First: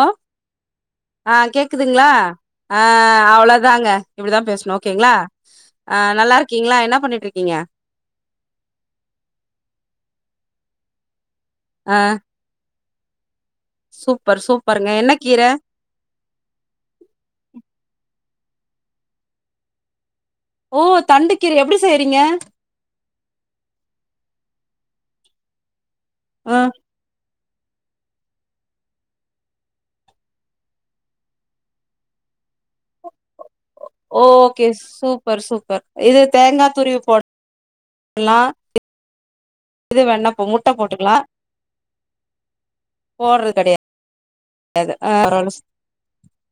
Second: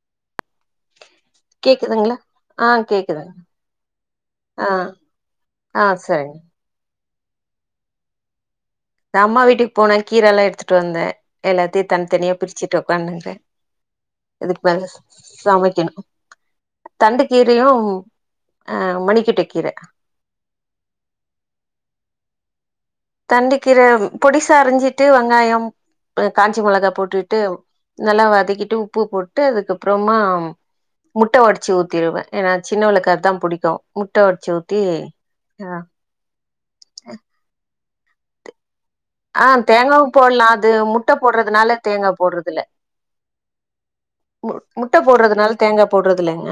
ஓ ஆ கேக்குதுங்ளா கேக்குதுங்களா ஆ அவ்வளோதாங்க இப்டிதான் ஆ பேசணோ ஓகேங்களா ஆ ஆ நல்லா சரிங்க இருக்கீங்களா என்ன பண்ணிட்டு இருக்கீங்க நா அம்மா வீட்டுக்கு போனே கீற எல்லா எடுத்துட்டு வந்தன் எல்லாத்தையோம் ஆ தனி தனியா பிரிச்சிட்டு உக்கானுருக்குறன் சூப்பர் இதுக்கு சூப்பருங்க மேல என்ன கீர சமைக்கணோ தண்டு கீரையோம் ஆ மணிக்கட்ட கீர ஓ தண்டுக்கீர எப்டி செய்றீங்க தண்டுக்கிரய பொடிசா அரிஞ்சிட்டு வெங்காயம் காஞ்ச ஆ மொளகா போட்டுட்டு நல்லா வதக்கிட்டு உப்பு போட்டு அதுக்கப்பறமா முட்ட வொடச்சு ஊத்திருவேன் ஏன்னா சின்னவளுக்கு அதான் புடிக் ஓகே சூப்பர் ஆ சூப்பர் இது தேங்கா துருவி போடல்லா ஆ தேங்காவும் போடலாம் அது முட்ட போடுறதுனால தேங்கா போடுறதுல போடுறது கெடையாது மு முட்ட போடுறதுனால பரவால்ல தேங்கா போடுறது இல்லங்க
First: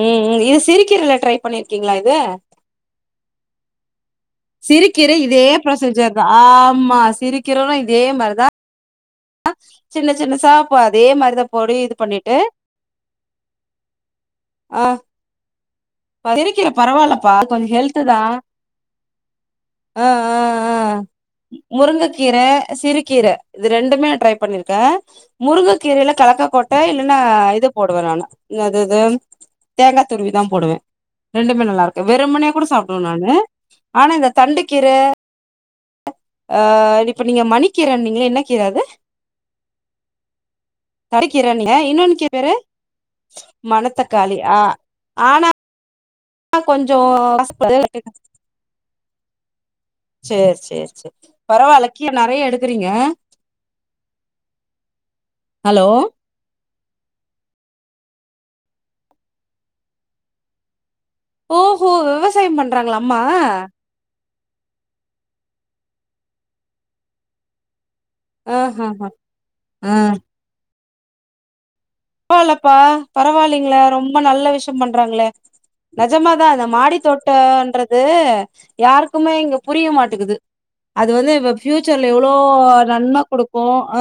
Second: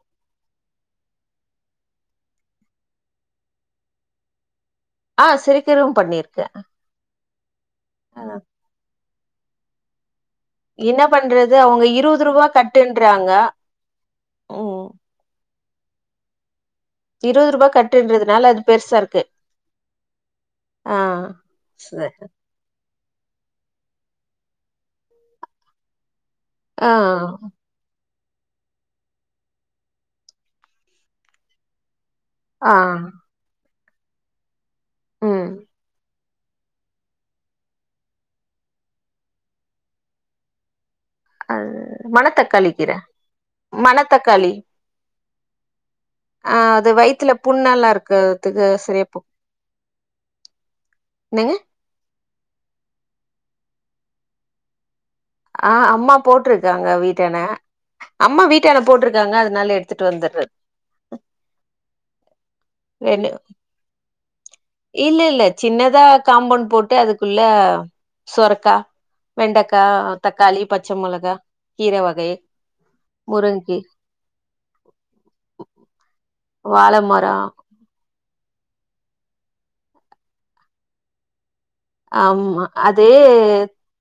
ம் ம் இது சிறுகீரல ட்ரை பண்ணிருக்கீங்களா இது சிரிக் சிறுகீர ஆ இதே சிறுகீரும் ப்ரொசீஜர் தான் பண்ணிருக்கே ஆமா சிறுகிரோம் இதே மாரிதான் சின்ன சின்ன சாப்ப என்ன அதே மாரி தான் பண்றது பொடி அவங்க இது இருவது பண்ணிட்டு ரூபா கட்டுன்றாங்க ஆ ம் சிறுகீர பரவாலப்பா இருவது ரூபா கொஞ்ஜோ ஹெல்த் தான் கட்டுன்றதுனால அது பெருசா இருக்கு ஆ ஆ ஆ சரி முருங்ககீர சிறுகீர இது ரெண்டுமே நா ட்ரை பண்ணிருக்கேன் முருங்க கீரையில கலக்காகொட்ட ஆ இல்லன்னா இது போடுவன் நானு நாதுஇது தேங்கா துருவி தான் போடுவேன் ரெண்டுமே நல்லா இருக்கும் வெறும்மனயே கூட ஆ சாப்டுவேன் நானு ஆனா இந்த தண்டு கீர ம் ஆ இப்ப நீங்க மணிக்கீரனீங்கள என்ன கீர அது மணிகிர அது நீங்க இன்னான்னு கேட்டாரு மணத்தக்காளி கீர மணத்தக்காளி ஆ ஆனா ஆ அது கொஞ்சோ வயித்துல கசக்குது புண்ணெல்லா இருக்கறதுக்கு சரியா போ சேர் சேர் சே என்னங்க பரவால கீர நெறைய எடுக்றீங்க ஆ அம்மா போட்டிருக்காங்க வீட்டான அம்மா வீட்டான போட்டிருக்காங்க அதனால எடுத்துட்டு வந்துறது ஓ ஹோ விவசாய பண்றாங்கள அம்மா இல்லல்ல சின்னதா காம்பவுண்ட் போட்டு அதுக்குள்ள சொரக்கா ஆஹ்ஹஹ வெண்டக்கா ஆ தக்காளி பச்ச மொளகா கீர வகை பரவாலப்பா முருங்கி பரவாயில்லீங்களே ரொம்ப நல்ல விஷயம் பண்றாங்களே நெஜமாதா இந்த வாழ மாடி மரோ தோட்டன்ற து யாருக்குமே இங்க புரிய மாட்டுங்குது அது வந்து ஃப்யூச்சரில எவ்ளோ ஆமா அது நன்ம குடுக்கு ஆ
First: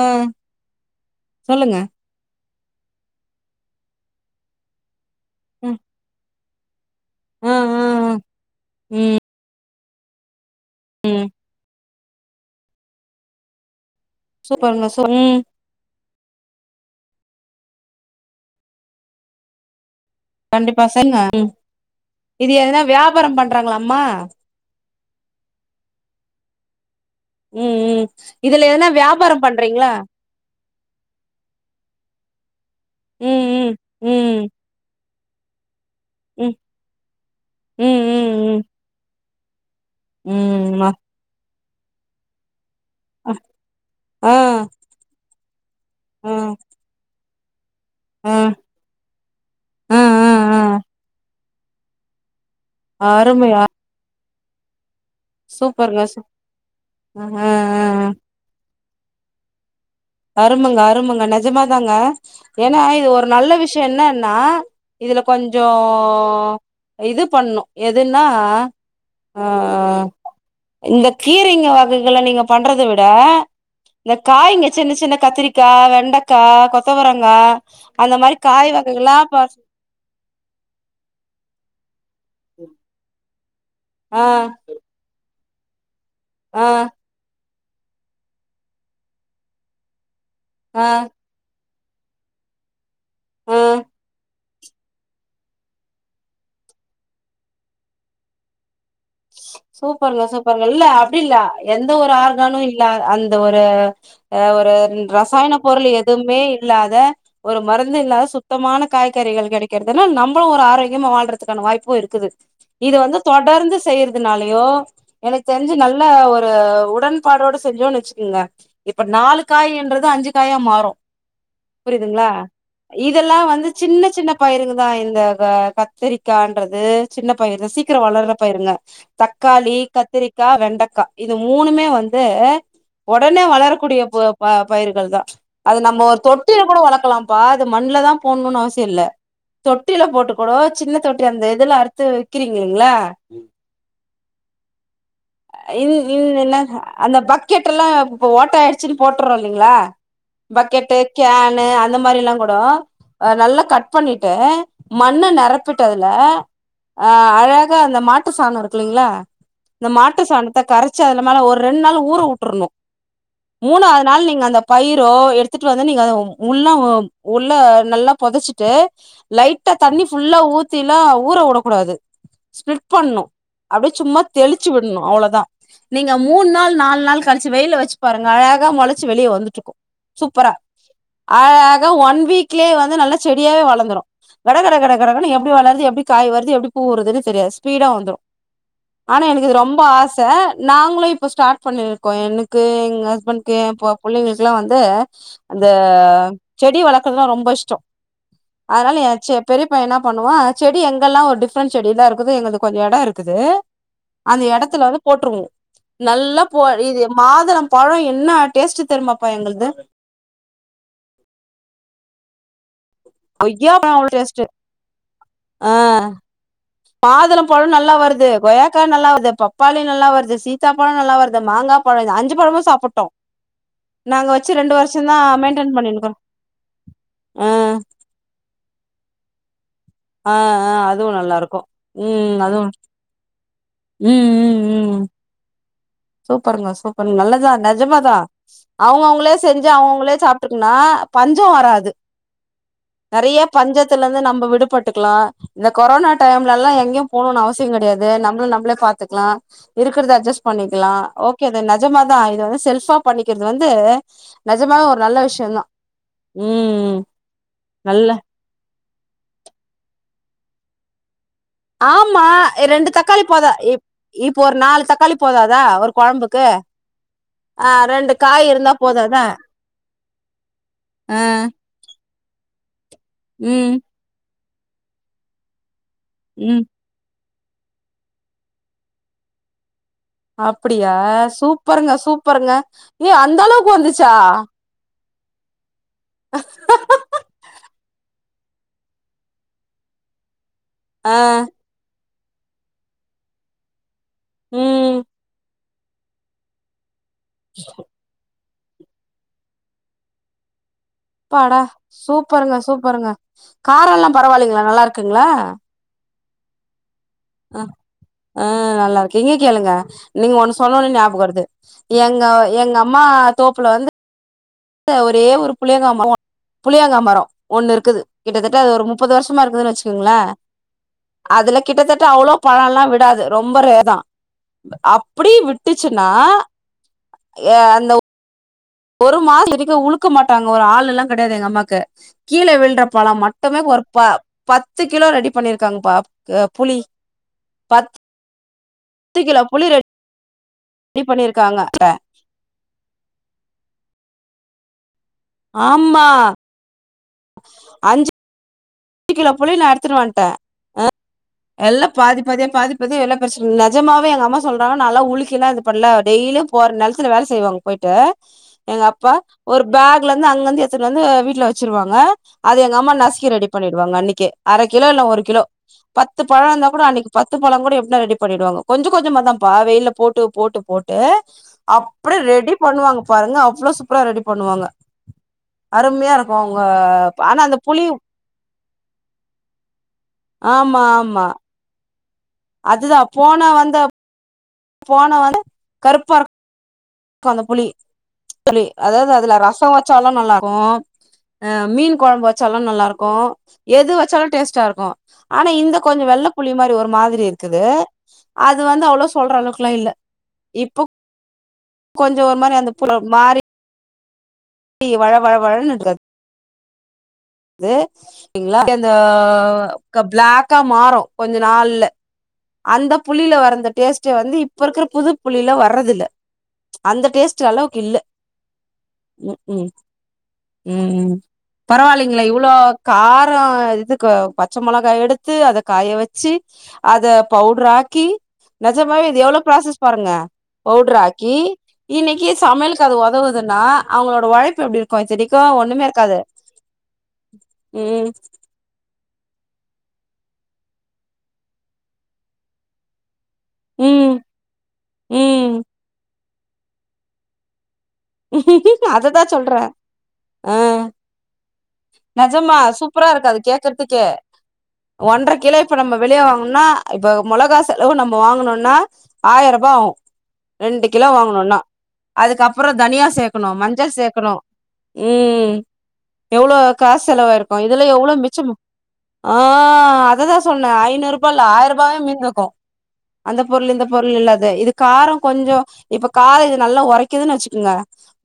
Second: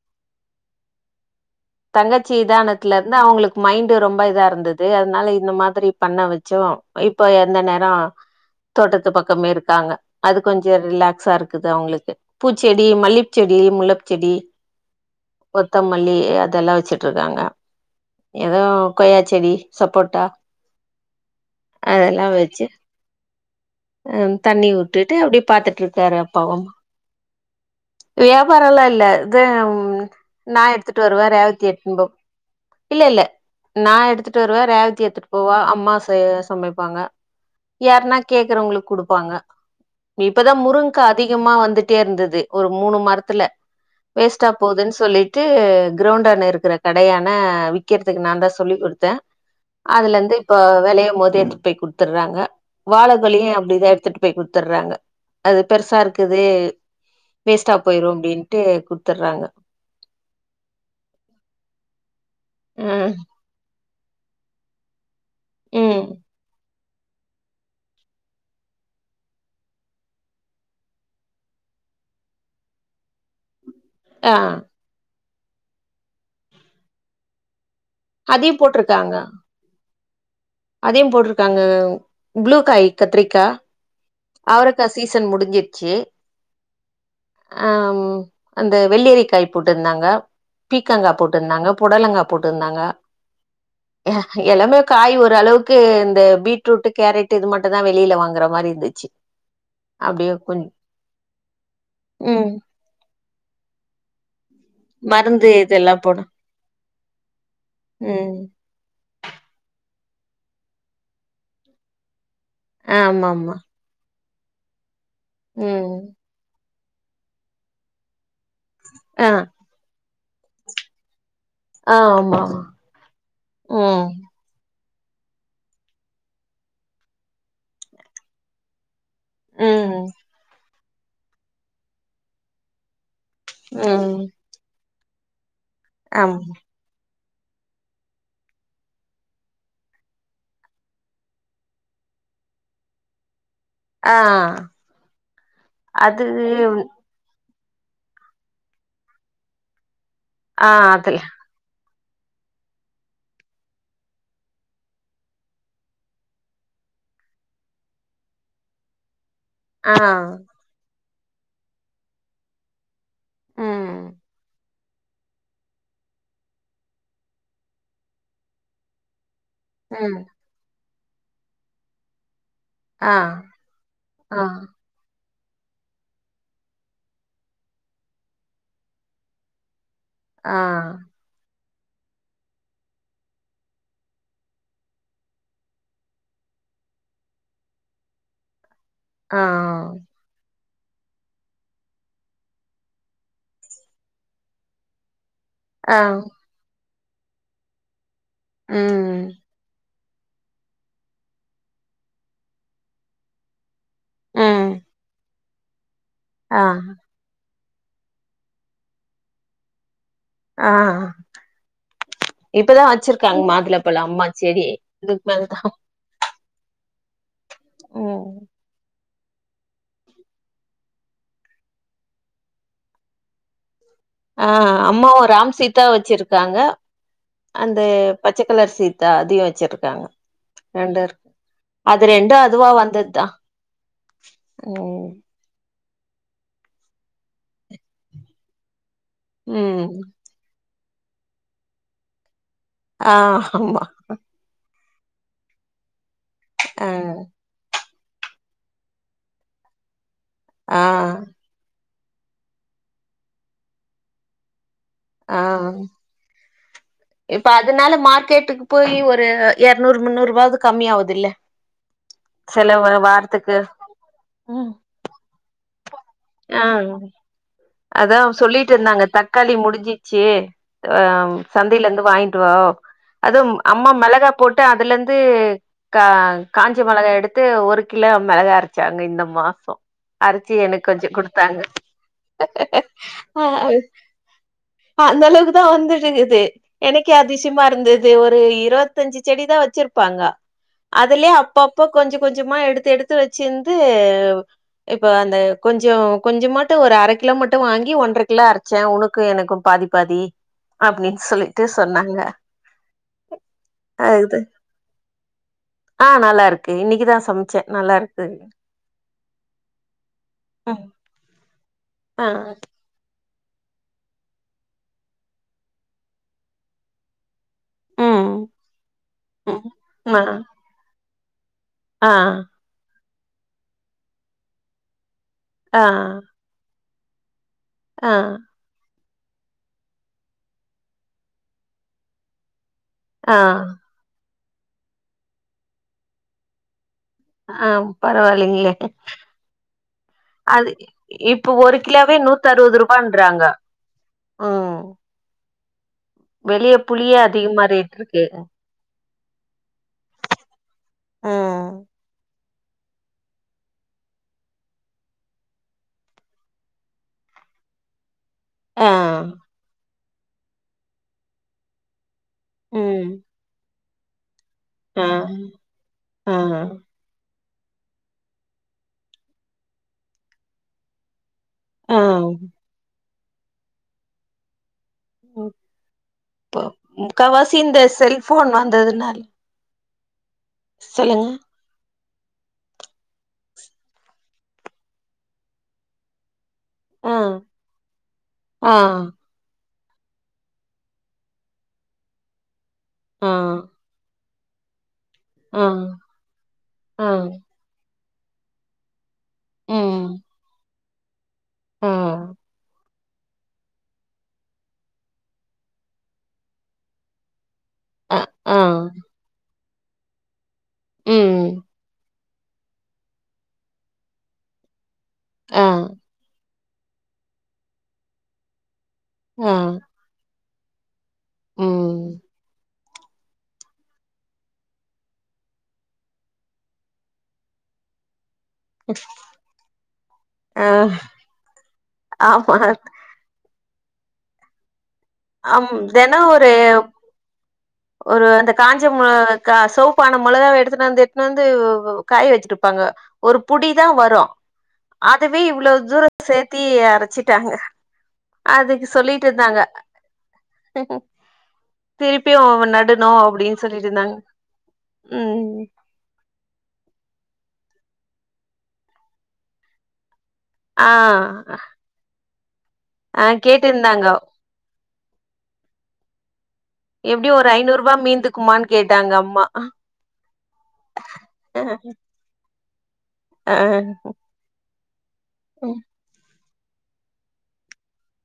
சொல்லுங்க தங்கச்சி இதானதுல இருந்து அவுங்களுக்கு மைண்டு ரொம்ப இதா இருந்தது அதனால இந்த ம் மாதிரி பண்ண வச்சோ இப்ப ஆ எந்த ஆ நேரோ ஆ தோட்டத்து பக்கமே இருக்காங்க அது கொஞ்ச ரிலாக்ஸா இருக் இருக்குது அவுங்களுக்கு பூச்செடி மல்லிப் செடி முல்லப் செடி சூப்பருங்க சூப் ம் கொத்தமல்லி அதெல்லா வச்சுட்டுருக்காங்க ஏதோ கொய்யா செடி சப்போட்டா கண்டிப்பா [unintelligible] அதெல்லா இது வச்சு எதுனா வியாபாரம் பண்றாங்களா அம்மா அ தண்ணி உட்டுட்டு அப்டியே பாத்துட்டு இருக்காரு அப்பாவு ம் ம் இதுல வியாபாரல்ல எதுனா இல்ல இது வியாபாரம் பண்றீங்களா ம் நா எடுத்துட்டு வருவே ரேவதி எடுத்துன் போ இல்ல இல்ல ம் ம் நா எடுத்துட்டு ம் வருவ ரேவதி எடுத்துட் போவ அம்மா ம் சமைப்பாங்க ம் யாருன்னா ம் ம் கேக்றவங்களுக்கு குடுப்பாங்க இப்பதா ம் மா முருங்கா அதிகமா வந்துட்டே இருந்தது ஒரு மூணு ம ஆ ரத்துல ஆ வேஸ்டா போதுன்னு சொல்லிட்டு கிரௌண்டான ஆ இருக்குற கடையான விக் கிறதுக்கு ஆ நா தா சொல்லிக் குடுத்த ஆ அதுல இருந்து இப்ப வெலய போதே எடுத்துட்டு போய் குடுத்துறாங்க ஆ வாழகொழையு அருமை அப்டிதா எடுத்துட்டு போய் குடுத்தர்றாங்க அது பெருசா சூப்பருங்க சூப் இருக்குது ஆ ஆ வேஸ்ட்டா போயிரு ஆ அப்டின்ட்டு குடுத்தர்றாங்க அருமங்க அருமங்க நிஜமாதாங்க ஏன்னா இது ம் ஒரு நல்ல விஷய என்னன்னா இதுல கொஞ்சோ ம் இது பண்ணு எதுன்னா ஆ இந்த கீரைங்க வகைகள நீங்க பண்றத விட இந்த ஆ காய்ங்க சின்ன சின்ன கத்திரிக்கா வெண்டைக்கா கொத்தவரங்கா அந்த மாரி அதையு காய் போட்ருக்காங்க வகைகல்லா பா அதையு போட்டிருக்காங்க ப்ளூ காய் கத்திரிக்கா ஆ அவரக்க சீசன் முடிஞ்சிருச்சு ஆ அம் அந்த வெள்ளிரிக்காய் போட்டுருந்தாங்க ஆ பீக்கங்கா போட் டுருந்தாங்க புடலங்கா போட்டுந்தாங்க ம் எல்லாமே காய் ஓரளவுக்கு இந்த பீட்ரூட்டு கேரட்டு இது மட்டு தா வெளியில வாங்குற மாரி இருந்துச் சி சூப்பர்ங்க சூப்பருங்க இல்ல அப்டி இல்ல எந்த ஒரு ம் ஆர்கானும் இல் ல அந்த ஒரு அ ஒரு மருந்து ரசாயன பொருள் இதெல்லா போடு எதுவுமே இல்லாத ஒரு மருந்து இல்லாதா ம் சுத்தமான காய்கறிகள் கிடைக்கிறதுனா நம்மளு ஒரு ஆரோக்கியமா வாழ்றதுக்கான வாய்ப்பு இருக்குது இது வந்து ஆமா ஆமா தொடர்ந்து செய்யறதுனாலயோ எனக்கு தெரிஞ்சு ம் நல்ல ஒரு உடன்பாடோட செஞ்சோன்னு வச்சுக்கோங்க இப்ப ஆ நாலு காயின்றது அஞ்சு காயா மாறு ஆ புரியுதுங்களா ஆமா ஆமா இதெல்லா வந்து ம் சின்ன சின்ன பயிருங்கதா இந்த கத்திரிக்கான்றது சின்ன பயிரு தா சீக்கரோ வளர்ற பயிருங்க தக்காளி ம் கத்திரிக்கா வெண்டைக்கா இது மூணுமே வந்து ஒடனே வளரக்கூடிய பொ ம் ப பயிர்கள் தா ச் அது நம்ம ஒரு ஆமா தொட்டியில கூட வளர்க்கலா பா அது மண்ல தா போணுன்னு அவசியோ இல்ல தொட்டில போட்டு கூட சின்ன தொட்டி அந்த இதுல அறுத்து விக்கிறீங்ளீங்கள ஆ இன் இன் அது என்ன அந்த பக்கெட் எல்லா இப்ப ஓட்ட ஆயிடுச்சுன்னு போட்டுறோ இல்லைங்களா ஆ பக்கெட்டு அதுல கேனு அந்த மாதிரிலா கூட அ நல்லா கட் பண்ணிட்டு மண்ண நெரப்பிட்டு அதுல அ அழகா அந்த மாட்டு சானோ இருக்குல்லைங்களா இந்த ஆ மாட்டு னத்த கரச்சி அதுல மேல ஒரு ரெண்டு நாள் ஊற உட்றணு ம் மூணாவது நாள் நீங்க அந்த பயிரோ எடுத்துட்டு வந்து நீங்க அத முள்ள உள்ள நல்லா பொதச்சிட்டு லைட் தண்ணி ம் ஃபுல்லா ஊத்திலா ஊற உடக்கூடாது ஸ்பிளிட் ஆ பண்ணு அப்டியே சும்மா ஆ தெளிச்சு விட்ணு அவ்ளோதா நீங்க மூணு நாள் நாலு நாள் கழிச்சு வெயில வச்சு பாருங்க அழகா மொளச்சு வெளியே வந்துட்டு இருக்கு சூப்பரா ஆ ஆழகா ஒன் வீக்லயே வந்து நல்லா செடியாவே வளர்ந்துரு கட கட கட கடனு எப்டி வளர்து எப்டி காய் வருது எப்டி பூ வருதுன்னு தெரியாது ஸ்பீடா வந்துரு ஆனா இது ஆ எனக்கு ரொம் சா நாங்களு இப்ப ஸ்டார்ட் பண்ணிருக்கோ எனக்கு எங்க ஹஸ்பண்டக்கு ஏ பொ பிள்ளைங்களுக்கெல்லா வந்து அந்த ஆ செடி வளக்குறதுலா ரொம்ப இஷ்டோ அதனால எ ம் செ பெரியப்பைய என்ன பண்ணுவா செடி எங்கெல்லா ஒரு டிஃப்ரென்ட் செடில இருக்குது எங்கள்து கொஞ்சோ எடோ இருக்குது அந்த எடத் ம் போட்டுருவோ நல்லா போ ஆ இது மாதளம் பழம் என்ன டேஸ்ட்டு தெருயுமாப்பா எங்கள்து ஆ இப்பதா வச்சிரு காங்க மாதுள பழ கொய்யாப்பழோ அவ்ளோ அம்மா டேஸ்ட் செடி இதுக்கு மேல தா ஆ மாதுளம் பழம் நல்லா வருது கொயாக்கா நல்லா வருது பப் ப்பாளி நல்லா வருது சீத்தா பழம் நல்லா வருது மாங்கா பழம் இது அஞ்சு பழமு சாப்பிட்டோ ஆ அம்மாவு ராம் மெயின்டென் சீதா பண்ணினுக்குறோ வச்சிருக்காங்க ஆ அந்த பச்சக்கலர் சீத்தா அதையு வச்சிருக்காங்க ஆ ஆ ரெண்டு அதுவு இரு நல்லா இருக்கு அது ரெண்டு ம் அதுவு அதுவா வந்தது தா ம் ம் ஓ ம் சூப்பருங்க சூப்பருங்க நல்லதுதா நிஜமாதா அவங்க அவங்களே செஞ்சு ம் அவங்கவுங்களே சாப் இருக்குன்னா பஞ்ச வராது ஆ நெறைய ஆமா பஞ்சத்தில இருந்து நம்ம விடுபட் இருக்கலா இந்த கொரோனா டைம்ல எல்லா ஆ எங்கயு போணும்னு அவசியோ கிடையாது நம்ள நம்ள பார்த்துக்கலா இருக்குறத அஜஸ் ஆ பண்ணிக்கலா ஒ ஓகே இது நெஜமாதா இது வந்து செல்பா பண்ணிக்கிறது வந்து நெஜமா ஒரு நல்ல ஆ விஷயோ தா ம் ம் இப்ப அதனால மார்க்கெட்டுக்கு போய் ஒரு இரநூறு முன்னூறு ரூபாவது கம்மி ஆகுது இல்ல ஆமா ரெண்டு தக்காளி போதா இப் இப்போ ஒரு ம் நாலு தக்காளி போததா ஒரு குழம்புக்கு ஆ அதா காய் இருந்தா சொல்லிட்டு போது இருந்தாங்க அதா தக்காளி முடிஞ்சிச்சு ஆ சந்தையில இருந்து வாங்கிட்டுவ அதுவு ம் அம்மா மிளகா போட்டு அதுல இருந்து கா ம் காஞ்ச மிளகா எடுத்து ஒரு கிலோ மிளகா அரைச்சாங்க இந்த மாசோ அரைச்சி எனக்கு அப்டியா கொஞ்ச கொடுத்தாங்க சூப்பருங்க சூப்பருங்க ஏ அந்த ஆ அளவுக்கு வந்துச்சா ஆ அந்த அளவுக்கு தா வந்துட்டுக்குது எனக்கே அதிஷ் ச்சுமா இருந்தது ஒரு இருபத்துஅஞ்சு செடி தா வச்சிருப்பாங்க ஆ அதுலே அப்ப அப் இப்ப கொஞ்ச கொஞ்சமா எடுத்து எடுத்து வச்சிருந்து ம் இப்ப அந்த கொஞ்ச கொஞ்சமாட்டு ஒரு அரை கிலோ மட்டு வாங்கி ஒன்றரை கிலோ அரைச்சே உனக்கு எனக்கு பாதி பாதி அப்டின்னு சொல்லி ஆ சூப்பருங்க சூப்பருங்க கார எல்லா அது பரவாயில்லைங்களா நல்லா இருக்குங்களா ஆ நல்லாருக்கு இன்னைக்குதா ஆ சமைச்சே நல்லா இருக்கு ஆ நல்லா இருக்கு இங்க கேளுங்க நீங்க ஒண்ணு ம் சொன்னோனே ஞாபக வருது எங்க ஆ எங்க அம்மா தோப்புல வந்து ஒரே ஒரு புளியங்கா மரம் புளியங்கா மரம் ஒண்ணு இருக்குது ம் கிட்டத்தட்ட அது ஒரு முப்பது வருஷமா ம் இருக்குதுன்னு வச்சுக்கோங்களே ஆ அதுல கிட்டத்தட்ட ஆ அவ்ளவு பழம் எல்லா விடாது ரொம்ப ரேர் தா அப்டி விட் ஆ ட்டுச்சுன்னா ஏ அந்த ஆ ஒரு மாசத்துக்கு உழுக்க மாட்டாங்க ஒரு ஆளு இல்லா கிடையாது எங்க அம்மாக்கு கீழே விழுற பழம் ஆ மட்டுமே ஒரு ப பத்து கிலோ ரெடி பண்ணிருக்காங்க பா ஆ புளி ஆ பரவாயில்லைங்களே பத்து கிலோ புளி அது ரெடி இப்பே பண்ணிருக்காங்க ஒரு கிலேவே நூத் த்து அறுபது ரூபாயின்றாங்க ம் ஆம்மா வெளியே புளியே அதிகமா ரேட்டு இருக்கு எட்டு கிலோ புளிய நா எடுத்துட்டு வந்துட்டே ஆ ம் எல்லா பாதிப் மதிய பாதி பாதி எல்லா பிரிச்சு நிஜமாவே எங்க அம்மா சொல்றாங்க நாலா உலிக்கல்லா பண்ணல டெய்லியு போற நிலத்துல வேலை செய்வாங் போயிட்டு ஆ எங்க அப்பா ஒரு பேக்ல இருந்து அங்கிருந்து எடுத்துட்டு வந்து வீட்டுல வச்சிருவாங்க அது எங்க அம்மா ம் நசுக்கி ரெடி பண்ணிடுவாங்க அன்னைக்கு அரை கிலோ இல்ல ஆ ஒரு கிலோ பத்து ஆ பழம் இருந்தா கூட அன்னைக்கு பத்து பழம் கூட எப்டினா ரெடி பண்ணிடுவாங்க கொஞ்ச கொஞ்சமா தா பா வெயில போட்டு போட்டு போட்டு ஆ அப்புறே ரெடி பண்ணு வாங்க பாருங்க அவ்ளவு சூப்பரா ரெடி பண்ணு வாங்க அருமையா இருக்கு உங்க ஆனா அந்த புளி போன் வந்ததுனால் ஆமா ஆமா அது தா போன வந்த போனவே கருப்பா இரு ஆ க்காங்க புளி புளி ஆ அதாவது அதுல ரசோ வை ச்சாலு நல்லாருக்கோ ஆ மீன் குழம்பு வச்சாலோ நல்லாருக் கோ ஆ எது வச்சாலு டேஸ்டா இருக்கும் ஆனா ஆ இந்த கொஞ்சோ வெள்ள புளி மாறி ஒரு ஆ மாதிரி இருக்குது அது வந்து அவ்ளோ சொல்ற அளவுக்கெல்லா இல்ல ம் இப்போ ஆ கொஞ்சோ ஒரு மாறி அந்த புளி மாறி இப்டி வள வள வளன்னு இருக்காது அது அ ஆ எங்களா அந்த ஆ பிளாக்கா மாறும் கொஞ்ச ம் நாள்ல அந்த புளில வரத டேஸ்ட்ட வந்து இப்ப இருக்குற புது புளில ஆ வர்றது இல்ல அந்த டேஸ்ட் அளவுக்கு இல்ல ஆ ம் கு ம் ம் ம் பரவாயில்லங்கள இவ்வளோ காரோ இதுக்கு பச்ச மொளகா எடுத்து அத காய வச்சு அத பவுடர் ஆக்கி நஜமாவே இது எவ்வளவு ப்ராசஸ் பாருங்க ஆ பவுடர் ஆக்கி இன்னைக்கு ஆமா சமையலுக்கு அது ஓதவுதுன்னா அவங்களோட உழைப்பு எப்டி இருக்கு சரி ஆம் தினோ ஒரு ம் ஒரு அந்த காஞ்ச மொளாகா இருக்கா சோப்பான மிளகாவ எடுத்துட்டு வந்து எட்டு வந்து காய வச்சிருப்பாங்க ஒரு புடிதா ம் வரு அதுவே ம் இவ்வளவு தூர சேர்த்தி அரச்சிட்டாங்க அதுக்கு அததா சொல்லிட்டு இருந்தாங்க சொல்றே அ திருப்பியு நஜமா நடணு சூப்பராருக்கு அது அப்டின்னு சொல்லிட்டு கேக்குறதுக்கே இருந்தாங்க ஒன்ற கிலோ ம் இப்ப நம்ம வெளிய வாங்கணுனா இப்ப மொளகா செலவு நம்ம வாங்கனுனா ஆயர்ரூபா ஆகு ரெண்டு ஆ கிலோ வாங்கணுனா அதுக்கப்பறோ தனியா ஆ சேக்கணு மஞ்சள் கேட்டுருந்தாங்க சேக்கணு ம் எவ்ளோ காசு எப்டியு ஒரு செலவாருக்கு ஐநூறு இதுல ரூபா எவ்ளோ மிச்சோ மீந்துக்குமான்னு கேட்டாங்க அ அம்மா ஆ அததா சொன்னே ஐநூறு ப்பில ஆயி ரூபாவே மீந்தக்கு அந்த பொருள் இந்த பொருள் இல்ல இது காரோ கொஞ்சோ இப்ப கார இது நல்லா ஒரைக்குதுன்னு வச்சுக்கோங்க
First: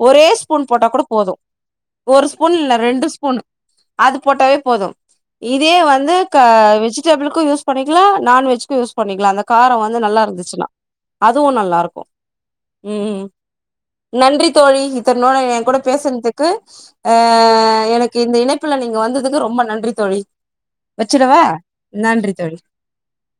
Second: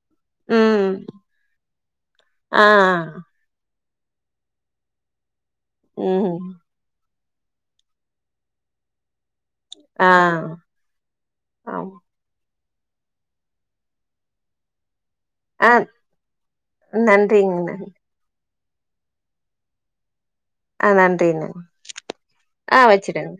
ஒரே ஸ்பூன் போட்டா ம் கூட போது ஒரு ஸ்பூன், ஆ இல்ல ரெண்டு ஸ்பூன் அது போட்டவே போது இதே வந்து ம் க வெஜ் வெஜ்டெபுளுக்கு யூஸ் பண்ணிக்கலா நான்வெஜ்க்கு யூஸ் பண்ணிக்கலா அந்த காரோ வந்து ஆ நல்லாருந்துச்சுன்னா அதுவு நல்லா இருக்கு ம் நன்றி தோழி இத்தன நாளா எ ஆ கூட பேசுனதுக்கு அ நன்றிங்க நன்றி எனக் இந்த இணைப்புல நீங்க வந்ததுக்கு ரொம்ப நன்றி தோழி ஆ வச்சிடவா நன்றிங்க நன்றி தோழி ஆ வச்சுடுங்க